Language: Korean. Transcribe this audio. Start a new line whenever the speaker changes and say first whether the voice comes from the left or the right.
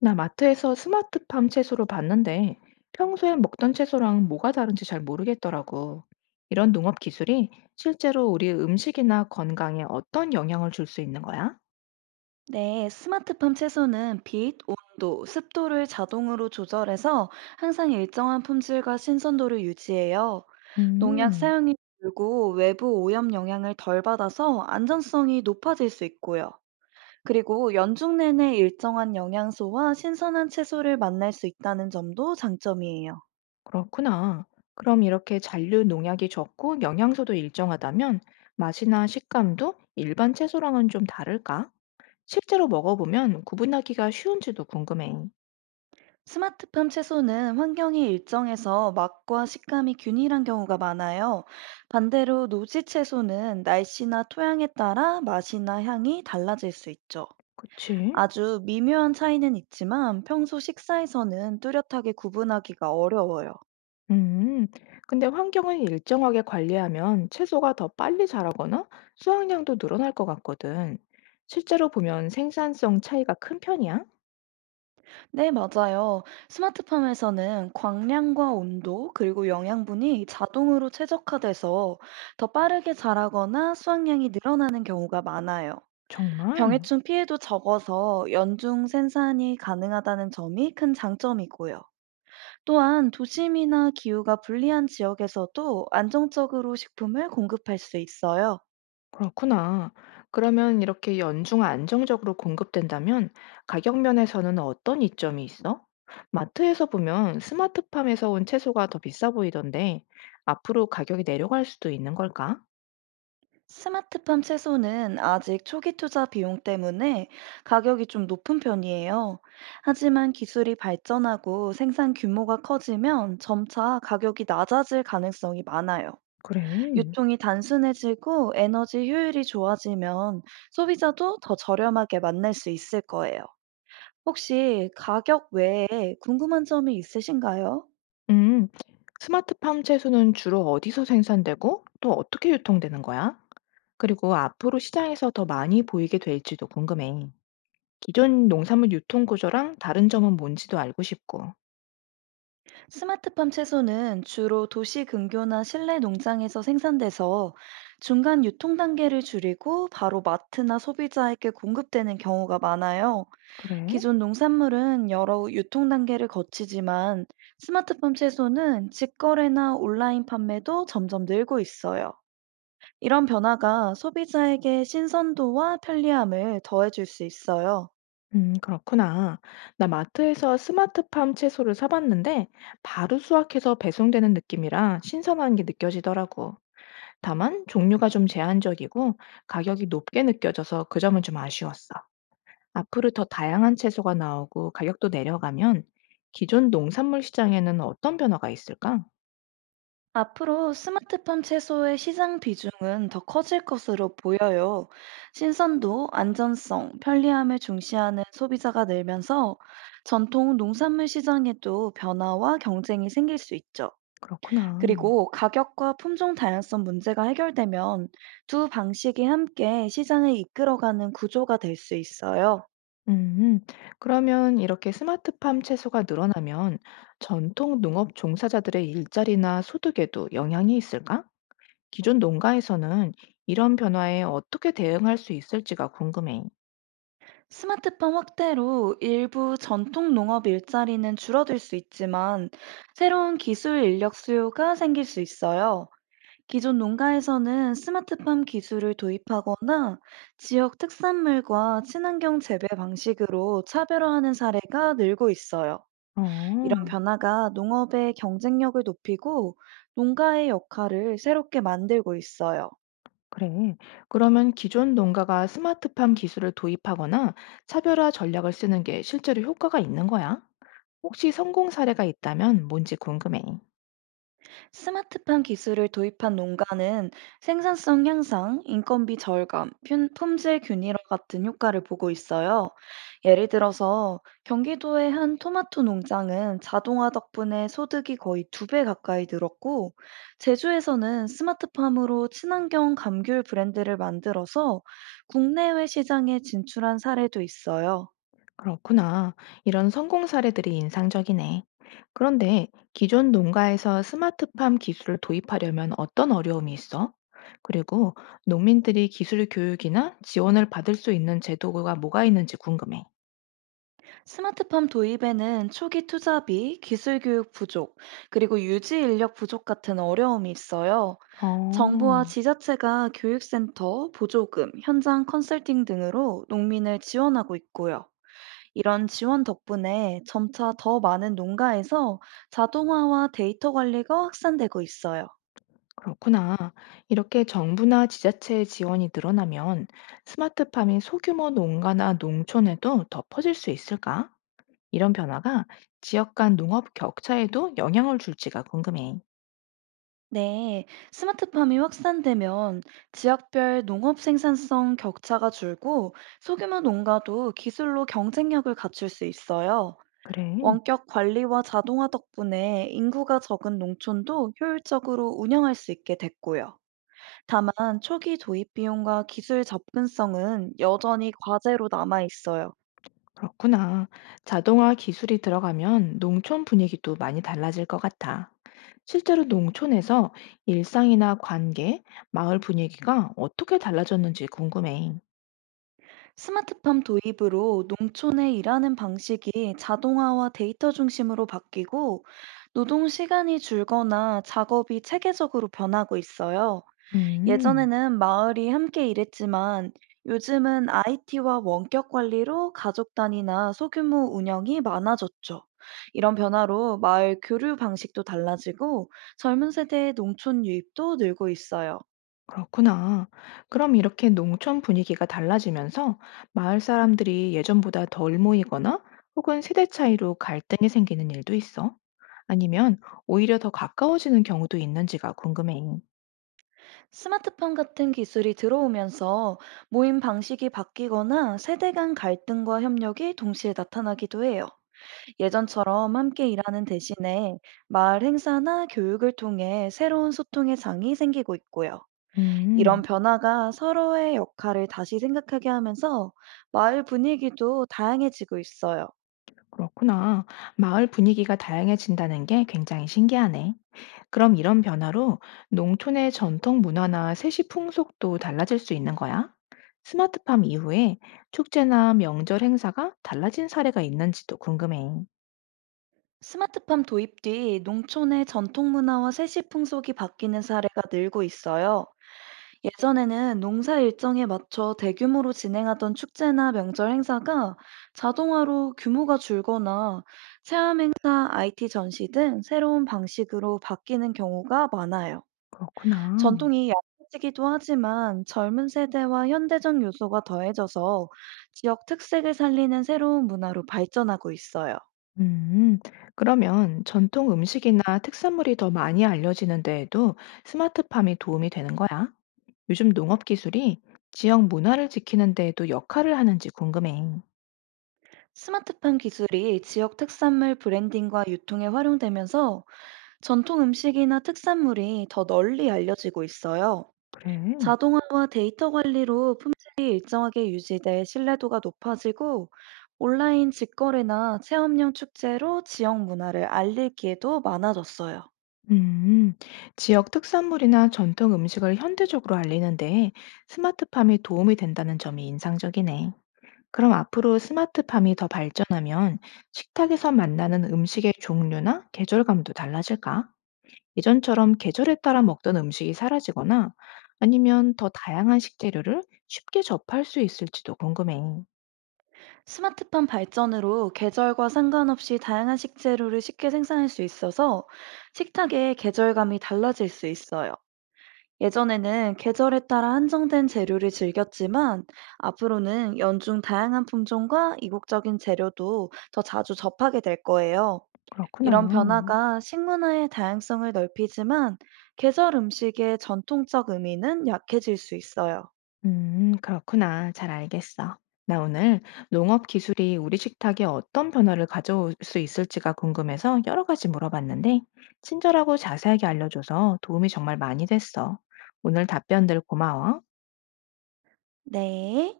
left: 나 마트에서 스마트팜 채소로 봤는데 평소에 먹던 채소랑 뭐가 다른지 잘 모르겠더라고. 이런 농업 기술이 실제로 우리 음식이나 건강에 어떤 영향을 줄 수 있는 거야?
right: 네, 스마트팜 채소는 빛, 온도, 습도를 자동으로 조절해서 항상 일정한 품질과 신선도를 유지해요. 농약
left: 음,
right: 사용이 줄고 외부 오염 영향을 덜 받아서 안전성이 높아질 수 있고요. 그리고 연중 내내 일정한 영양소와 신선한 채소를 만날 수 있다는 점도 장점이에요.
left: 그렇구나. 그럼 이렇게 잔류 농약이 적고 영양소도 일정하다면 맛이나 식감도 일반 채소랑은 좀 다를까? 실제로 먹어보면 구분하기가 쉬운지도 궁금해.
right: 스마트팜 채소는 환경이 일정해서 맛과 식감이 균일한 경우가 많아요. 반대로 노지 채소는 날씨나 토양에 따라 맛이나 향이 달라질 수 있죠.
left: 그치?
right: 아주 미묘한 차이는 있지만 평소 식사에서는 뚜렷하게 구분하기가 어려워요.
left: 음, 근데 환경을 일정하게 관리하면 채소가 더 빨리 자라거나 수확량도 늘어날 것 같거든. 실제로 보면 생산성 차이가 큰 편이야?
right: 네, 맞아요. 스마트팜에서는 광량과 온도, 그리고 영양분이 자동으로 최적화돼서 더 빠르게 자라거나 수확량이 늘어나는 경우가 많아요.
left: 정말?
right: 병해충 피해도 적어서 연중 생산이 가능하다는 점이 큰 장점이고요. 또한 도심이나 기후가 불리한 지역에서도 안정적으로 식품을 공급할 수 있어요.
left: 그렇구나. 그러면 이렇게 연중 안정적으로 공급된다면 가격 면에서는 어떤 이점이 있어? 마트에서 보면 스마트팜에서 온 채소가 더 비싸 보이던데 앞으로 가격이 내려갈 수도 있는 걸까?
right: 스마트팜 채소는 아직 초기 투자 비용 때문에 가격이 좀 높은 편이에요. 하지만 기술이 발전하고 생산 규모가 커지면 점차 가격이 낮아질 가능성이 많아요.
left: 그래.
right: 유통이 단순해지고 에너지 효율이 좋아지면 소비자도 더 저렴하게 만날 수 있을 거예요. 혹시 가격 외에 궁금한 점이 있으신가요?
left: 음, 스마트팜 채소는 주로 어디서 생산되고 또 어떻게 유통되는 거야? 그리고 앞으로 시장에서 더 많이 보이게 될지도 궁금해. 기존 농산물 유통 구조랑 다른 점은 뭔지도 알고 싶고.
right: 스마트팜 채소는 주로 도시 근교나 실내 농장에서 생산돼서 중간 유통 단계를 줄이고 바로 마트나 소비자에게 공급되는 경우가 많아요.
left: 그래?
right: 기존 농산물은 여러 유통 단계를 거치지만 스마트팜 채소는 직거래나 온라인 판매도 점점 늘고 있어요. 이런 변화가 소비자에게 신선도와 편리함을 더해줄 수 있어요.
left: 그렇구나. 나 마트에서 스마트팜 채소를 사봤는데 바로 수확해서 배송되는 느낌이라 신선한 게 느껴지더라고. 다만 종류가 좀 제한적이고 가격이 높게 느껴져서 그 점은 좀 아쉬웠어. 앞으로 더 다양한 채소가 나오고 가격도 내려가면 기존 농산물 시장에는 어떤 변화가 있을까?
right: 앞으로 스마트팜 채소의 시장 비중은 더 커질 것으로 보여요. 신선도, 안전성, 편리함을 중시하는 소비자가 늘면서 전통 농산물 시장에도 변화와 경쟁이 생길 수 있죠.
left: 그렇구나.
right: 그리고 가격과 품종 다양성 문제가 해결되면 두 방식이 함께 시장을 이끌어가는 구조가 될 수 있어요.
left: 음, 그러면 이렇게 스마트팜 채소가 늘어나면 전통 농업 종사자들의 일자리나 소득에도 영향이 있을까? 기존 농가에서는 이런 변화에 어떻게 대응할 수 있을지가 궁금해.
right: 스마트팜 확대로 일부 전통 농업 일자리는 줄어들 수 있지만 새로운 기술 인력 수요가 생길 수 있어요. 기존 농가에서는 스마트팜 기술을 도입하거나 지역 특산물과 친환경 재배 방식으로 차별화하는 사례가 늘고 있어요. 이런
left: 어,
right: 변화가 농업의 경쟁력을 높이고 농가의 역할을 새롭게 만들고 있어요.
left: 그래. 그러면 기존 농가가 스마트팜 기술을 도입하거나 차별화 전략을 쓰는 게 실제로 효과가 있는 거야? 혹시 성공 사례가 있다면 뭔지 궁금해.
right: 스마트팜 기술을 도입한 농가는 생산성 향상, 인건비 절감, 품질 균일화 같은 효과를 보고 있어요. 예를 들어서 경기도의 한 토마토 농장은 자동화 덕분에 소득이 거의 두 배 가까이 늘었고, 제주에서는 스마트팜으로 친환경 감귤 브랜드를 만들어서 국내외 시장에 진출한 사례도 있어요.
left: 그렇구나. 이런 성공 사례들이 인상적이네. 그런데 기존 농가에서 스마트팜 기술을 도입하려면 어떤 어려움이 있어? 그리고 농민들이 기술 교육이나 지원을 받을 수 있는 제도가 뭐가 있는지 궁금해.
right: 스마트팜 도입에는 초기 투자비, 기술 교육 부족, 그리고 유지 인력 부족 같은 어려움이 있어요. 정부와
left: 어,
right: 지자체가 교육센터, 보조금, 현장 컨설팅 등으로 농민을 지원하고 있고요. 이런 지원 덕분에 점차 더 많은 농가에서 자동화와 데이터 관리가 확산되고 있어요.
left: 그렇구나. 이렇게 정부나 지자체의 지원이 늘어나면 스마트팜이 소규모 농가나 농촌에도 더 퍼질 수 있을까? 이런 변화가 지역 간 농업 격차에도 영향을 줄지가 궁금해.
right: 네, 스마트팜이 확산되면 지역별 농업 생산성 격차가 줄고 소규모 농가도 기술로 경쟁력을 갖출 수 있어요.
left: 그래,
right: 원격 관리와 자동화 덕분에 인구가 적은 농촌도 효율적으로 운영할 수 있게 됐고요. 다만 초기 도입 비용과 기술 접근성은 여전히 과제로 남아 있어요.
left: 그렇구나. 자동화 기술이 들어가면 농촌 분위기도 많이 달라질 것 같아. 실제로 농촌에서 일상이나 관계, 마을 분위기가 어떻게 달라졌는지 궁금해.
right: 스마트팜 도입으로 농촌의 일하는 방식이 자동화와 데이터 중심으로 바뀌고 노동 시간이 줄거나 작업이 체계적으로 변하고 있어요.
left: 음.
right: 예전에는 마을이 함께 일했지만 요즘은 IT와 원격 관리로 가족 단위나 소규모 운영이 많아졌죠. 이런 변화로 마을 교류 방식도 달라지고 젊은 세대의 농촌 유입도 늘고 있어요.
left: 그렇구나. 그럼 이렇게 농촌 분위기가 달라지면서 마을 사람들이 예전보다 덜 모이거나 혹은 세대 차이로 갈등이 생기는 일도 있어? 아니면 오히려 더 가까워지는 경우도 있는지가 궁금해.
right: 스마트폰 같은 기술이 들어오면서 모임 방식이 바뀌거나 세대 간 갈등과 협력이 동시에 나타나기도 해요. 예전처럼 함께 일하는 대신에 마을 행사나 교육을 통해 새로운 소통의 장이 생기고 있고요. 이런
left: 음,
right: 변화가 서로의 역할을 다시 생각하게 하면서 마을 분위기도 다양해지고 있어요.
left: 그렇구나. 마을 분위기가 다양해진다는 게 굉장히 신기하네. 그럼 이런 변화로 농촌의 전통 문화나 세시 풍속도 달라질 수 있는 거야? 스마트팜 이후에 축제나 명절 행사가 달라진 사례가 있는지도 궁금해.
right: 스마트팜 도입 뒤 농촌의 전통 문화와 세시 풍속이 바뀌는 사례가 늘고 있어요. 예전에는 농사 일정에 맞춰 대규모로 진행하던 축제나 명절 행사가 자동화로 규모가 줄거나 체험 행사, IT 전시 등 새로운 방식으로 바뀌는 경우가 많아요.
left: 그렇구나.
right: 전통이 약해지기도 하지만 젊은 세대와 현대적 요소가 더해져서 지역 특색을 살리는 새로운 문화로 발전하고 있어요.
left: 음, 그러면 전통 음식이나 특산물이 더 많이 알려지는 데에도 스마트팜이 도움이 되는 거야? 요즘 농업 기술이 지역 문화를 지키는 데에도 역할을 하는지 궁금해.
right: 스마트팜 기술이 지역 특산물 브랜딩과 유통에 활용되면서 전통 음식이나 특산물이 더 널리 알려지고 있어요.
left: 그래.
right: 자동화와 데이터 관리로 품질이 일정하게 유지돼 신뢰도가 높아지고 온라인 직거래나 체험형 축제로 지역 문화를 알릴 기회도 많아졌어요.
left: 음, 지역 특산물이나 전통 음식을 현대적으로 알리는데 스마트팜이 도움이 된다는 점이 인상적이네. 그럼 앞으로 스마트팜이 더 발전하면 식탁에서 만나는 음식의 종류나 계절감도 달라질까? 예전처럼 계절에 따라 먹던 음식이 사라지거나 아니면 더 다양한 식재료를 쉽게 접할 수 있을지도 궁금해.
right: 스마트팜 발전으로 계절과 상관없이 다양한 식재료를 쉽게 생산할 수 있어서 식탁의 계절감이 달라질 수 있어요. 예전에는 계절에 따라 한정된 재료를 즐겼지만 앞으로는 연중 다양한 품종과 이국적인 재료도 더 자주 접하게 될 거예요.
left: 그렇구나.
right: 이런 변화가 식문화의 다양성을 넓히지만 계절 음식의 전통적 의미는 약해질 수 있어요.
left: 그렇구나. 잘 알겠어. 나 오늘 농업 기술이 우리 식탁에 어떤 변화를 가져올 수 있을지가 궁금해서 여러 가지 물어봤는데, 친절하고 자세하게 알려줘서 도움이 정말 많이 됐어. 오늘 답변들 고마워.
right: 네.